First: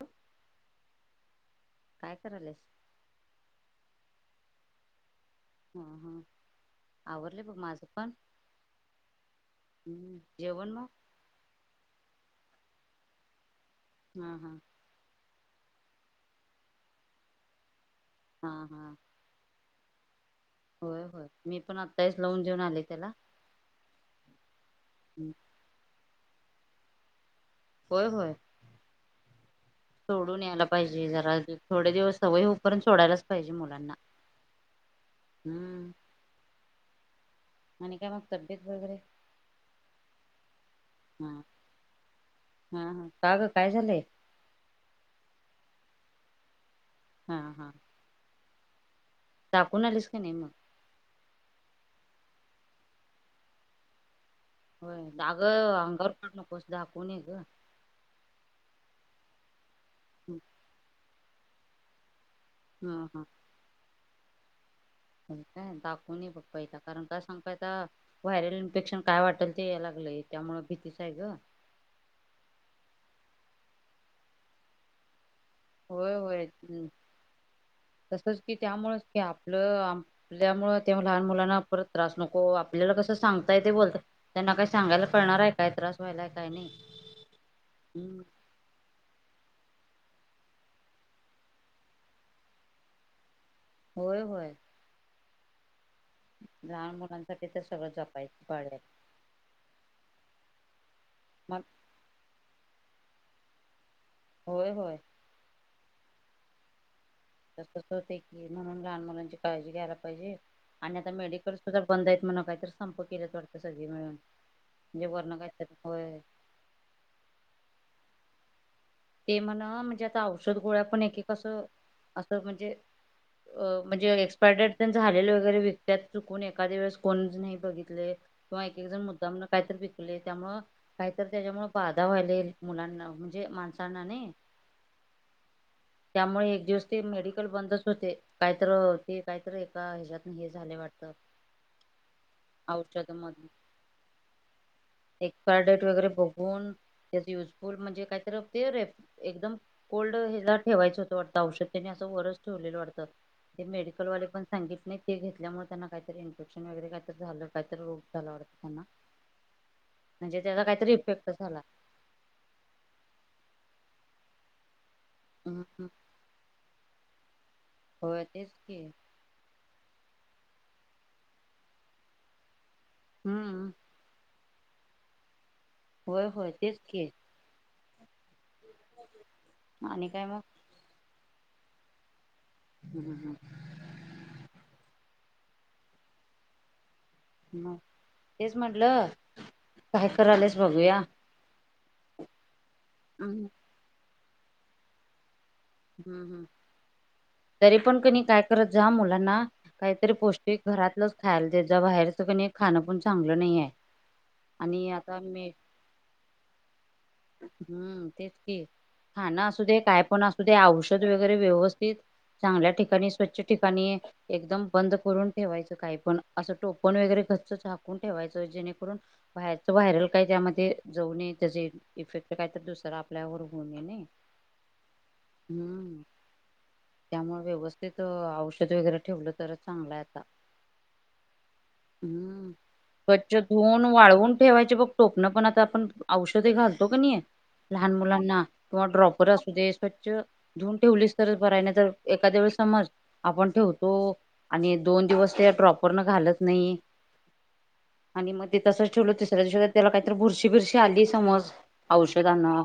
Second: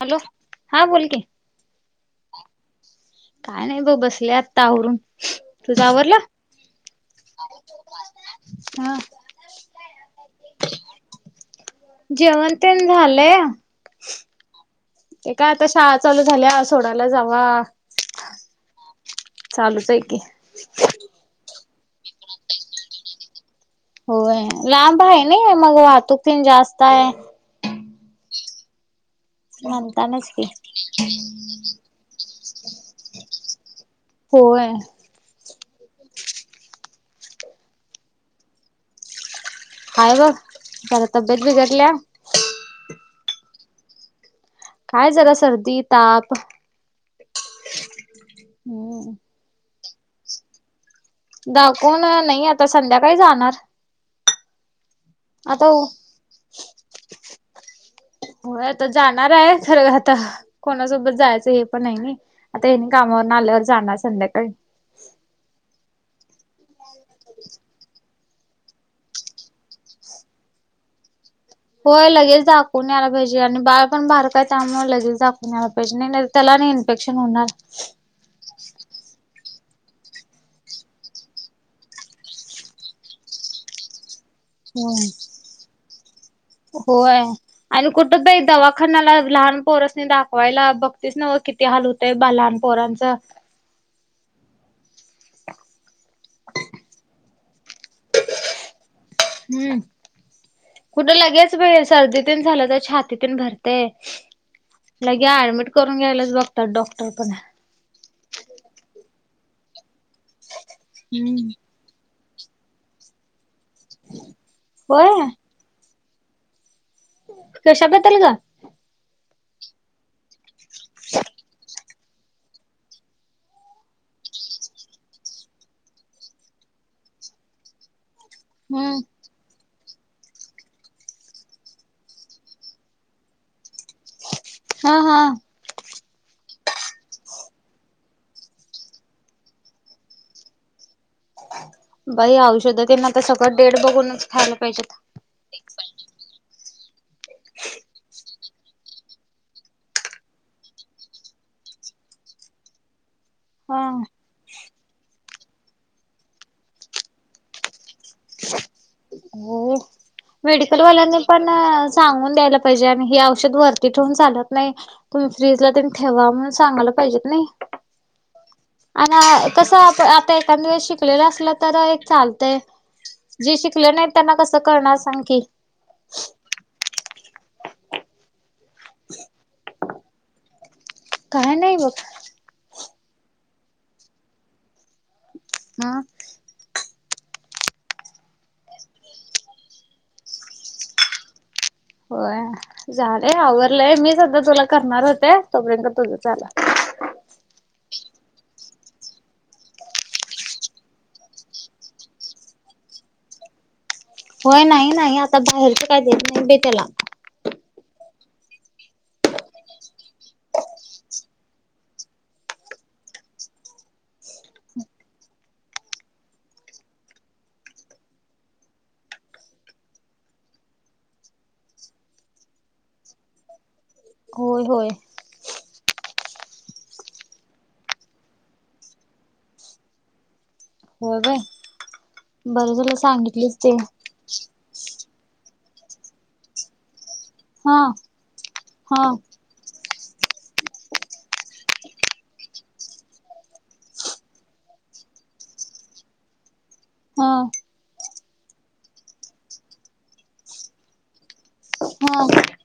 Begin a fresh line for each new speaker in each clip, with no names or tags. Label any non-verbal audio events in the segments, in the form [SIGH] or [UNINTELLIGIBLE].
Hello! हां बोल की.
काय कराल्यास?
काय नाही? ब बसले आत्ता आवरून.
[INAUDIBLE] बघ माझं पण
हां.
हम्म! जेवन म?
जेवण तेन झालंय.
हां हां.
ते काय आता शाळा चालू झाल्या सोडायला जावा
हा हा
चालूच आहे की.
होय होय, मी पण आत्ता हेच लावून देऊन आलोय, त्याला.
होय, लांब आहे नाही, मग वाहतूक तेन जास्त आहे.
होय होय.
म्हणतानाच
सोडून
की
यायला पाहिजे, जरा थोडे दिवस सवय होऊपर्यंत सोडायलाच पाहिजे मुलांना.
होय
हम्म! आणि काय मग तब्येत वगैरे?
हाय, बघ जरा
हा
तब्येत बिघडल्या.
हा हा का ग काय झालंय?
काय जरा सर्दी ताप.
हां हां.
हम्म!
दाखवून आलीस, क नाही मग?
दाखवून नाही, आता संध्याकाळी जाणार.
हो, अगं!
आता
अंगावर काढू नकोस दाखवून ये ग.
होय आता जाणार आहे, खरं आता कोणासोबत जायचं हे पण आहे नई. आता हेनी
हा हा
कामावरन आल्यावर जाणार संध्याकाळी.
काय दाखवून ये बघ पहिला, कारण काय सांगू आता व्हायरल इन्फेक्शन काय वाटेल ते यायला लाग? लय त्यामुळ भीतीच आहे ग.
होय लगेच दाखवून यायला पाहिजे आणि बाळ पण बारक हाय त्यामुळ लगेच दाखव वून यायला पाहिजे
होय
नाहीतर
होय
त्याला आणि इनफेक्शन होणार.
आपल आपल्यामुळ त्या लहान मुलांना परत त्रास नको आपल्याला कसं सांगता येतंय बोलता त्यांना काय सांगायला कळणार आहे काय त्रास व्हा
होय आणि कुठं
हम्म
बाई दवाखान्याला लहान पोरासनी दाखवायला बघतीस नव्ह किती हाल होतय बा लहान पोरांचं.
होय होय. लहान मुलांसाठी तर सगळं जपायची पाळी हाय.
हम्म कुठं लगेच
मग
बाई सर्दीतेन झालं तर छातीतेन भरतंय.
होय होय
लगे ऍडमिट करून घ्यायलाच बघतात डॉक्
तसच होतय की म्हणून लहान मुलांची काळजी घ्यायला पाहिजे. आणि आता
हम्म
मेडिकल सुद्धा बंद हैत म्हण कायतर संप केल्यात वाटत सगळी मिळून म्हणजे
होय
वर्ण काय तर
कश्या बद्धल गं?
ते म्हण म्हणजे आता औषध गोळ्या पण एक असं असं म्हणजे अ म्हणजे एक्सपायरी डेट तेन झालेले वगैरे विकत्यात चुकून एखाद्या वेळेस कोण नाही बघितले किंवा एक एक
हम्म.
जण मुद्धामुन कायतरी वीकले त्यामु काय तर त्याज्यामुळ बाधा व्हायलेल मुलांना म्हणजे माणसांना नैय.
हा हा.
एक दिवस ते मेडिकल बंदच होते काय तर अ ते कायतर एका हेजयत्न हे झाले वाट त.
बाई औषधं तेन आता सगळं डेट बघूनच खयला पाहिजेत.
एक्सपायरी डेट वगैरे बघून त्याच युजफुल म्हणजे कायतर ते रे एकदम कोल्ड हेला ठेवायचं होतं वाटतं औषधत्यानं असं वरच ठेवलेलं वाटतं. ते
हा
मेडिकल वाले पण सांगित नाहीत ते घेतल्यामुळे त्यांना कायतरी इन्फेक्शन वगैरे कायतर झालं कायतर रोग झाला वाटत त्यांना.
हो
म्हणजे त्याचा
मेडिकल
काहीतरी
वाल्यांनी
इफेक्ट
पण
झाला
सांगून द्यायला पाहिजे आणि हे औष षद वरती ठेवून चालत नाई. तुम्ही फ्रीज ला
हम्म
ततेन ठेवा म्हणून सांगायला पाहिजेत नई
होय तेच की
आणि आ कसं आता एखांदा वेळेस शिकलेला असला तर एक चालतंय जे
हम्म
शिकले नाहीत त्यांना कस कळणार सांग की.
होय होय तेच की. आणि काय म.
काय नाही बघ.
हम् हम्म.
[INAUDIBLE]
मग तेच म्हटलं काय करायल्यास बघूया.
होय झालय
हम्म
आवरलंय मीच आता तुला करणार होते. तोपर्यंत तुझं
हम्म हम्
झालं
तरी पण कने काय करत ज्या मुलांना काहीतरी पौष्टिक घरातलंच खायल देत जा बाहेरच कने खाणं पण चांगलं नाईहाय.
होय नाही नाही आता बाहेरच काय देत नाय बाई त्याला.
खाण असूदे काय पण असूदे औषध वगैरे व्यवस्थित चांगल्या ठिकाणी स्वच्छ ठिकाणी एकदम बंद करून ठेवायचं काही पण असं टोपण वगैरे गच्च झाकून ठेवायच जेणेकरून बाहेरच व्हायरल काय त्यामध्ये जाऊ नये त्याचे इफेक्ट काही तर दुसरां आपल्यावरर होऊ नये ने.
होय होय.
हम्म. त्यामुळे व्यवस्थित अ औषध वगैरे ठेवलं तरच चांगलाय आता.
हो बाई.
हम्म स्वच्छ धुऊन वाळवून ठेवायचे बघ टोपनं पण आता. पण औषधे घालतो कने
हा
लहान मुलांना किवा
हा
ड्रॉपर असूदेस स्वच्छ धऊन ठेवलीस तरच बराय नाही तर एखाद्या वेळेस समज आपण ठेवतो आणि दोन दिवस त्या ड्रॉपरन घालत नाई.
हा.
आणि म ते तसंच ठेवल तिसऱ्या दिवशी जर त्याला काहीतरी भूरशी बिरशी आली समज.
हा
औषधांना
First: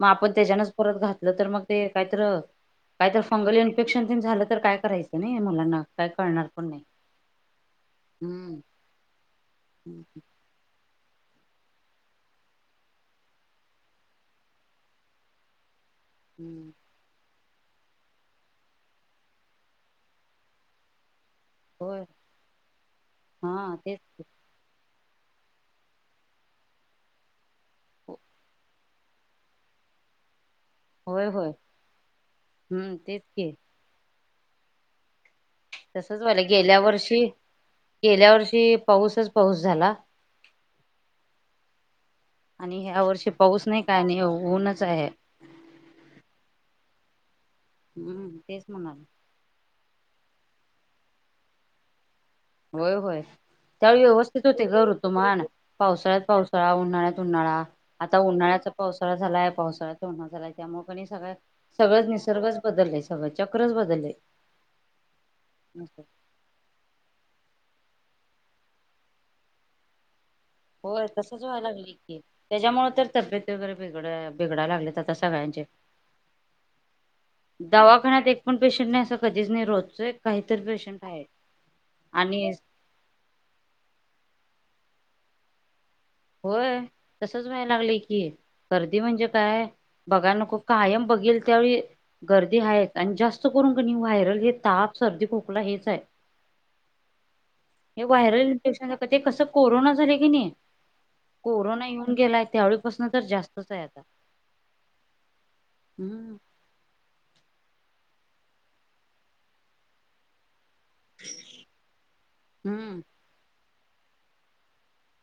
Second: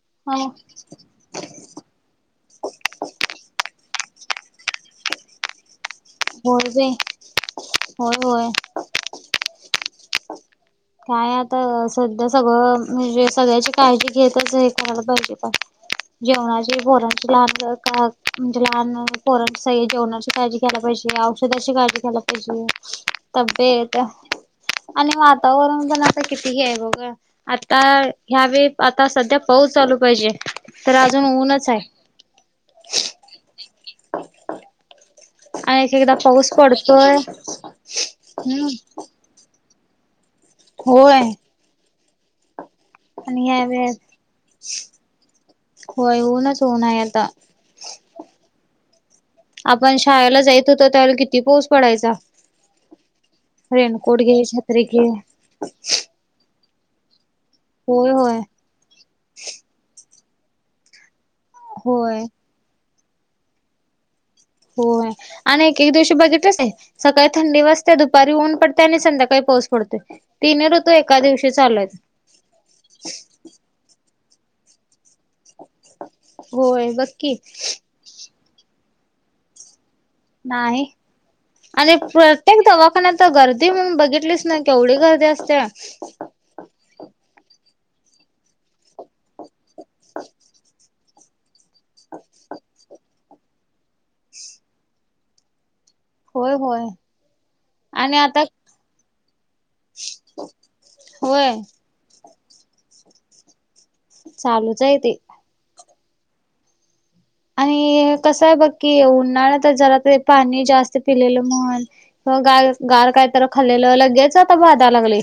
म आपण
होय
त्याज्यानच परत घातलं तर मग ते काय तर काय तर फंगल इन्फेक्शन तेन झालं तर काय करायचं नय मुलांना. काय कळणार पण
होय
नाही
बाई होय होय.
हम्म [INAUDIBLE]
काय आता सध्या सगळं म्हणजे सगळ्याची काळजी घेतच हाय करायला पाहिजे [UNINTELLIGIBLE] जेवणा
हम्म
ज बोरां च ला म्हणजे लहान पोर जेवणाची काळजी घयला पाहिजे काळजी
होय
घ्यायला पाहिज
हा
तब्येत
तेच
आणि आ वातावरण जणता कितीही आहे बघा आता ह्यावे आता सध्या पाऊस चालू पाहिजे तर अजून
होय होय
ऊनच आहे
हम्म तेच के
आणि एक एकदा
तसच वालं
पाऊस
गेल्या
पडतोय
वर्षी गेल्या
हम्म
वर्षी पाऊसच पाऊस झाला
होय
आणि ह्या वर्षी
आणि ह
पाऊस नाही
वस
काय नाही ऊनच आहे
हो ऊनच होऊन आहे आता
हम्म तेस म्हणार
पण शाळेला जायत होत त्यावे किती पाऊस पडायचा
होय होय त्यावेळी
रेनकोट घे,
व्यवस्थित होते
छत्री
गर
घे.
तु माण पावसाळ्यात पावसाळा उन्हाळ्यात उन्हाळा
होय
आता
होय
उन्हाळ्याचा पावसाळा झालाय पावसाळ्याचा उन्हाळा झालाय त्यामुळे प सगळ सगळंच
होय
निसर्गच बदलय सगळं चक्रच बदलय
हो आणि एक दिवशी बजेटच आहे सकाळ थंडी वाजते दुपारी ऊन पडते आणि संध्याकाळी पाोस पडतेो
होय तसच व्हाय लागलंय की त्याच्यामुळेळ तर तब्येत वगैरे वेगळं आहे ेड लाग आ सगळ्यांचे
होय बघ की
दवाखान्यात एक पण पेशंट कधीच नाही रो
नाही आणि प्रत्येक दवाखान्यात गर्दी म्हणून बघितलीच नाही. केवढी गर्दी असते
होय तसच वय लागलं की गर्दी म्हणजे काय बघा नको कायम बघेल त्यावेळी गर्दी हा आणि जास्त करून क व्हायरल हे ताप सर्दी खोकला हेच आहे
होय होय
हे
आणि आता
व्हायरल इफेशन ते कसं कोरोना झाले की नाही
होय
कोरोना येऊन गेलाय त्यावेळीपासून तर जास्त
चालूच आहे ते
हम्म
आणि कस आहे बघ कि उन्हाळ्यात झाला तर पाणी जास्त त पिलेलं म्हण किवा गा
हम्म
गार काय तर खाल्लेलं लगेच आता बधा लागले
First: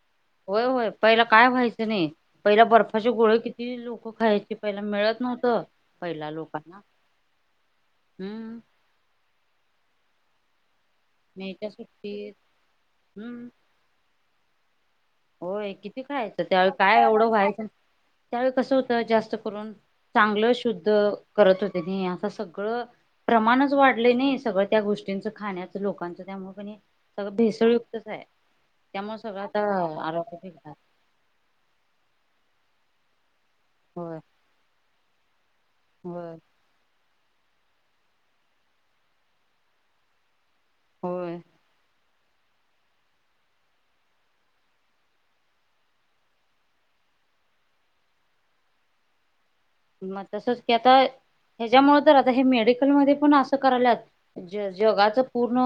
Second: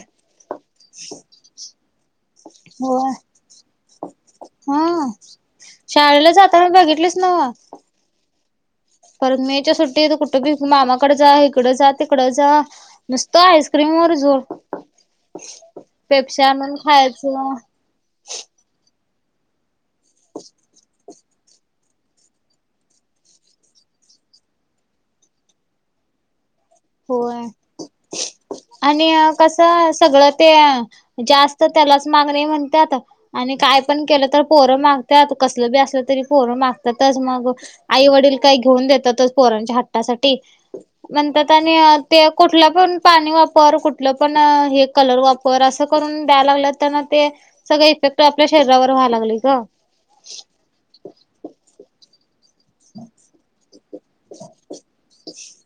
होय होय पहिला काय व्हायचं नाही पहिला बर्फाचे
होय.
गोळे किती लोक खायचे पहिला
हा
मिळत नव्हतं पहिला
शाळेला जाताना
लोकांना
बघितलेच नव
हम्म
परण मीच्या सुट्टी तर कुठ मामा तकड जा
मेच्या
इकडं जा
सुट्टीत
तिकडं जा मस्त
हम्म
आईस्क्रीम वर जोड
होय किती खायचं त्यावे
आणून
काय एवढं
खायचं
व्हायचं त्यावेळी कसं होतं जास्त करून चांगलं शुद्ध करत होते असं सगळं प्रमाणच वाढले नाही सगळं त्या गोष्टींचं खाण्याचं लोकांचं त्यामुळे सगळं
होय.
भेसरयुक्तच आहे
आणि
त्यामुळे सगळं आता
कसं सगळं
आरोग्य
ते
बिघडायला
जास्त त्यालाच मागणी म्हणतात आणि काय पण
होय
केलं तर पोरं मागत्यात, कसलं बी असलं तरी
होय
पोरं मागत्यातच मग आई वडील काय घेऊन देतातच पोरांच्या हट्टासाठी.
होय
नंतर [UNINTELLIGIBLE] ते कुठलं पण पाणी वापर, कुठलं पण हे कलर वापर, असं करून द्याल लागल्यात तेन ते सगळे इफेक्ट आपल्या शरीरावर व्हालागलंय गं
मग तसच की, आता हेज्यामुळ तर आता हे मेडिकल मध्ये पण असं करायल्यात ज जगाचं पूर्ण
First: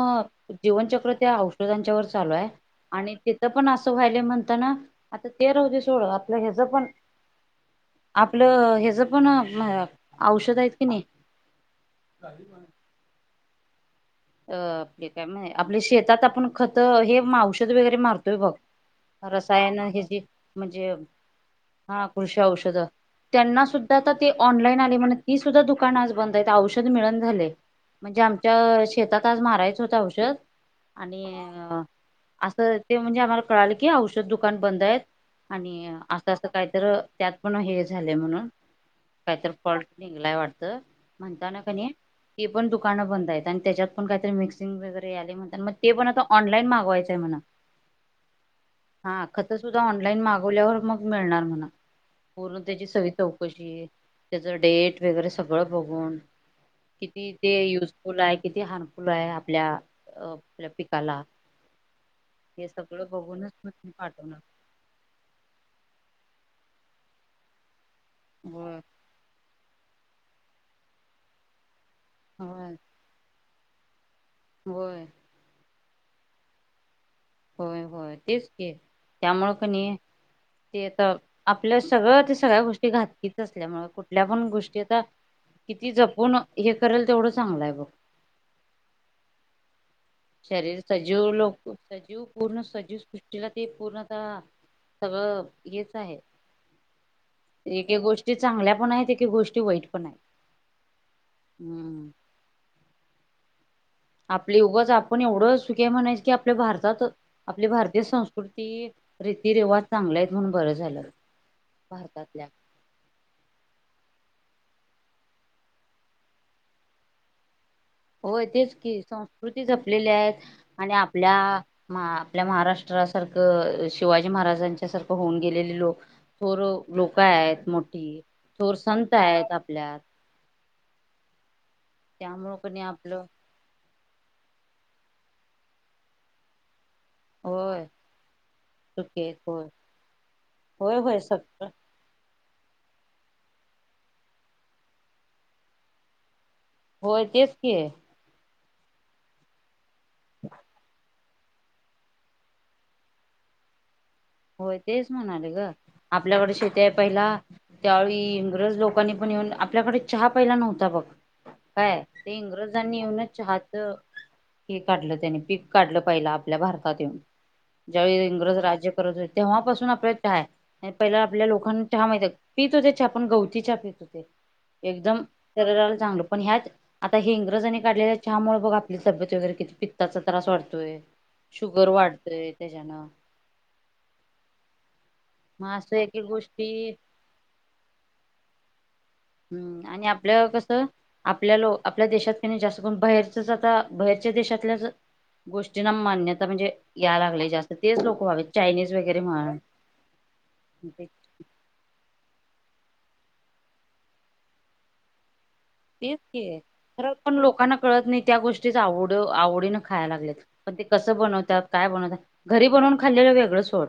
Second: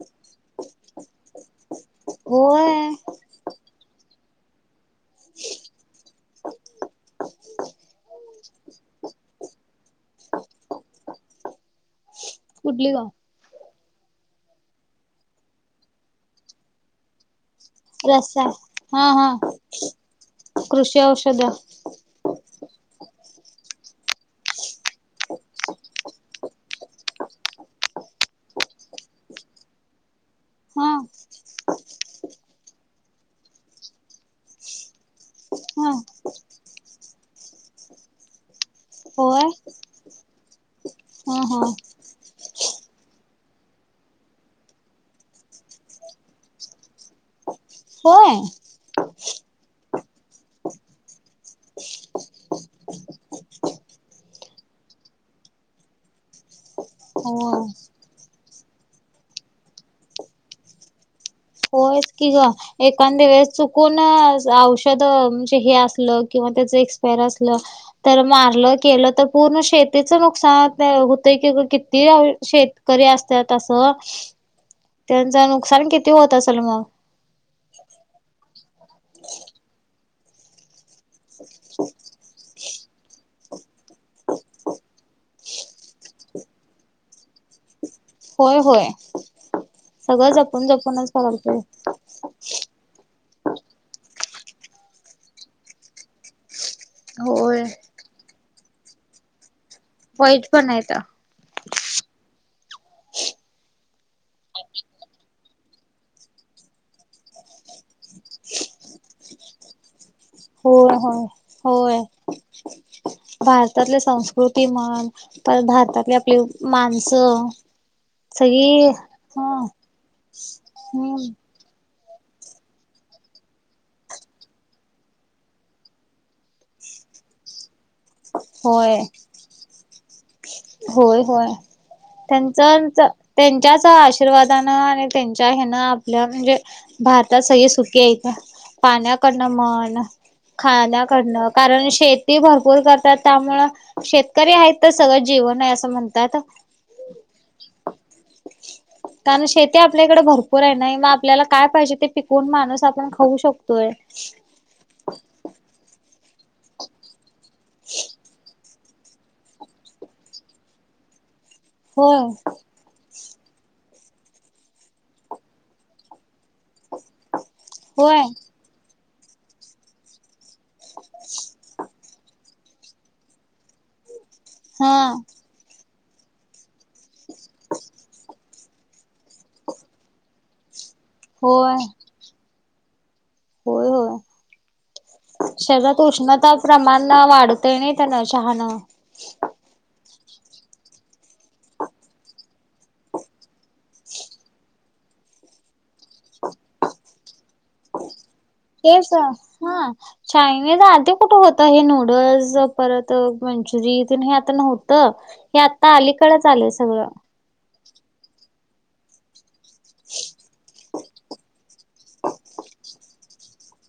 जीवनचक्र त्या औषधांच्या वर चालू हाय.
होय
आणि तिथं पण असं व्हायलय म्हण आता ना आता ते राहूदे सोड, आपलं हेज पण आपलं हेज ज पण म औषध हाईत कनी
कुठली ग
अ ते काय माही आपल्या शेतात आपण खत हे म औष खत वगैरे मारतोय
रसाय
बघ
हा हा
रसायन हेजी म्हणजे
कृषी औषध
हा कृषी औषधं, त्यांना सुद त आता ती ऑनलाईन आली म्हण ती सुद्धा दुकान आज बंद आहेत, औषध मिळना झालय. म्हणजे आमच्या शेतात आज मारायचं होत औषध
हा
आणि असं ते म्हणजे आम्हाला कळालं की औषध दुकान बंद आहेत आणि
हा
असं असं काहीतर त्यात पण हे झाले म्हणून
होय
कायतर फॉल्ट निघलाय वाटत,
हा
म्हणताना
हा
कने ती पण दुकानं बंद हाईत. आणि त्याच्यात पण काहीतरी मिक्सिंग वगैरे आलय म्हणताण, म ते पण आता ऑनलाईन मागवायचंय म्हण.
होय
हा खतं‍ सुद्धा ऑनलाइन मागवल्यावर मग मिळणार म्हण. पूर्ण त्याची सगळी चौकशी त्याचं डेट वगैरे सगळं बघून किती ते
होय
युजफुल हाय, किती हार्म बाई आपल्या अ आपल्या पिकाला
होयच की ग.
हे सगळं
एकांदे वेळेस
बघूनच मग मी
चुकून
पाठवणार
औषध म्हणजे हे असलं किंवा पण त्याच एक्स पेर असलं तर मारलं
होय
केलं, तर पूर्ण शेतीच नुकसान आपल्या हुतय की ग कित ते अ
होय
शेतकरी असत्यात असं
होय
त्यांचं नुकसान किती होत असलं मग?
होय होय. तेच की, त्यामुळं कणी ते तर आपलं सगळं ते सगळ्या गोष्टी [UNINTELLIGIBLE] असल्यामुळे कुठल्या पण गोष्टी आता किती जपून हे करेल तेवढं चांगलंय बघ.
होय होय. सगळं जपून
शरीर
जपूनच
सजीव
करायला
लोक,
पाहिजे
सजीव पूर्ण सजीव सृष्टीला ते पूर्ण हं सगळं हेच आहे
होय.
एक एक गोष्टी चांगल्या पण हाईत एक एक गोष्टी वाईट पण आहेत
वाईट पण हाईता
हम्म आपली उगच आपण एवढं सुखी हाय म्हणायचं, की आपल्या भारतात आपली भारतीय संस्कृती रीती रिवाज
होय, होय, होय.
भारतातल्या
भारतातले संस कृती म्हण, परत भारतातली आपली माणसं
होय तेच
सगळी
की,
हा
संस्कृती जपलेली आहेत आणि
हम्म
आपल्या म्हा आपल्या महाराष्ट्रासारखं शिवाजी महाराजांच्या सारखं होऊन गेलेले लोक थोर लोक आहेत मोठी, थोर
होय
संत आहेत आपल्यात.
होय होय.
त्यामुळं
त्यांच
कणी
च
आपलं
त्यांच्याच आशीर्वादानं आणि त्यांच्या हेन आपल्या म्हणजे भारतात सगळी
होय
सुकी हाईत,
चुकीत
पाण्याकडनं
होय
मन
होय होय
खाण्याकडनं
सगळं
कारण शेत ती भरपूर करतात त्यामुळं, शेतकरी हाईत तर सगळं जीवन हाय असं म्हणतात.
होय तेच की.
कारण शेती आपल्याकडं भरपूर हाय नाही म आप आपल्याला काय पाहिजे ते पिकवून माणूस आपण खाऊ शकतोय.
होय तेच म्हणाले ग आपल्याकडे शेती आहे पहिला त्यावेळी इंग्रज लोक लोकांनी पण येऊन आपल्याकडे चहा पहिला नव्हता बघ काय
होय
ते इंग्रजांनी येऊनच चहाच हे काढलं त्याने पीक काढलं पाहिलं आप आपल्या भारतात येऊन
होय
ज्यावेळी इंग्रज राज्य करत होते तेव्हापासून आपल्या क चहा आहे. पहिला आपल्या लोकांना चहा माहित पीत होते चहा पण गवती चहा पीत होते
हा
एकदम शरीराला चांगलं पण ह्याच आता हे इंग्रजानी काढलेल्या चहामुळे बघा आपली तब्येत वगैरे किती पित्ताचा त्रास वाढतोय
होय
शुगर वाढतय त्याच्यानं.
होय होय
मग असं
शरीरात
एक एक
उष्णता
गोष्टी
प्रमाण वाढतय नाही त्यान चहान.
हम्म आणि आपलं कसं आपल्या लोक आपल्या देशात क जास्त करून बाहेरचच आता बाहेर देशातल्या गोष्टीना मान्यता म्हणजे या लागले जास्त तेच लोक व्हाव.
तेच हा चायनीज आधी कुठे होत हे नूडल्स परत मंचुरी हे आता नव्हतं हे आता
तेच
आलीकडेच
की
आलेय सगळं
खरं पण लोकांना नाही त्या गोष्टीवड आवडी खायला लागत पण तें बनवतात काय बनवतात घरी ब खाल्लेलं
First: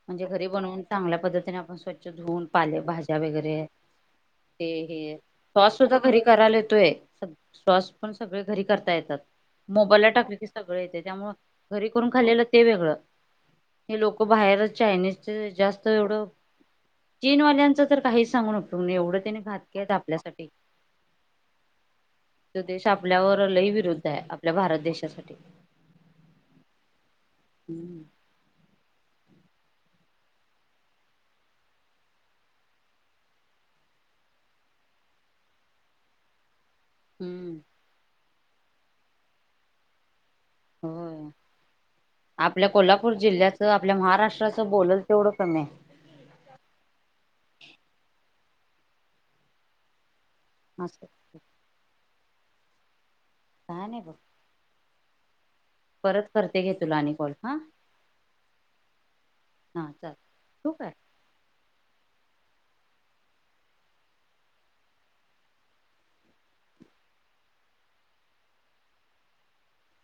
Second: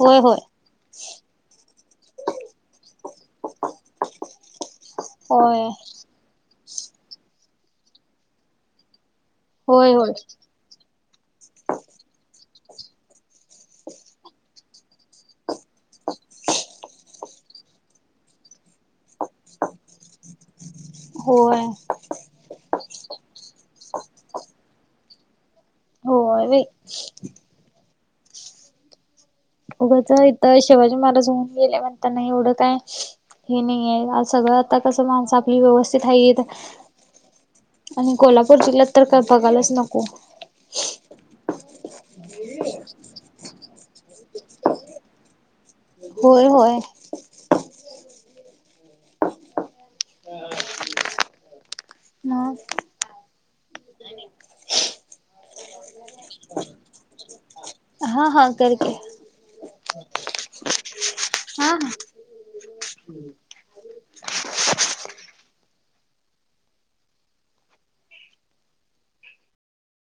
होय
म्हणजे
होय.
घरी बनून चांगल्या पद्धतीने आपण स्वच्छ धुन पाले भाज्या वगैरे ते हे
होय
सॉस. सुद्धा घरी करायला येतोय सॉस पण सगळे घरी करता येतात.
होय
मोबाईलला
होय.
टाकले की सगळ येते त्यामुळे घरी करून खालेलं ते वेगळं हे लोक बाहेरच चायनीजचे जास्त एवढं. चीन वाल्यांचं तर काहीच सांगू नकतो एवढं त्याने घातक आहेत आपल्यासाठी
होय
त देश आपल्यावरलही विरुद्ध आहे आपल्या भारत देशासाठी.
हो
[INAUDIBLE]
उघंच इथ शिवाजी महाराज होऊन गेले म्हणताना एवढं काय? हे नाही आहे सगळं आता कसं माणसं आपली व्यवस्थित आहे येत.
हम्म
कोल्हापूर जिल्ह्यात तर काय बघायलाच नको.
हो आपल्या कोल्हापूर जिल्ह्याचं आपल्या महाराष्ट्राचं बोलल तेवढं कमी आहे.
होय होय.
असं
मग
का नाही ब. परत करते घे तुला आणि कॉल हा.
हा हा कर की
हा चाल ठेवू काय?
हा ह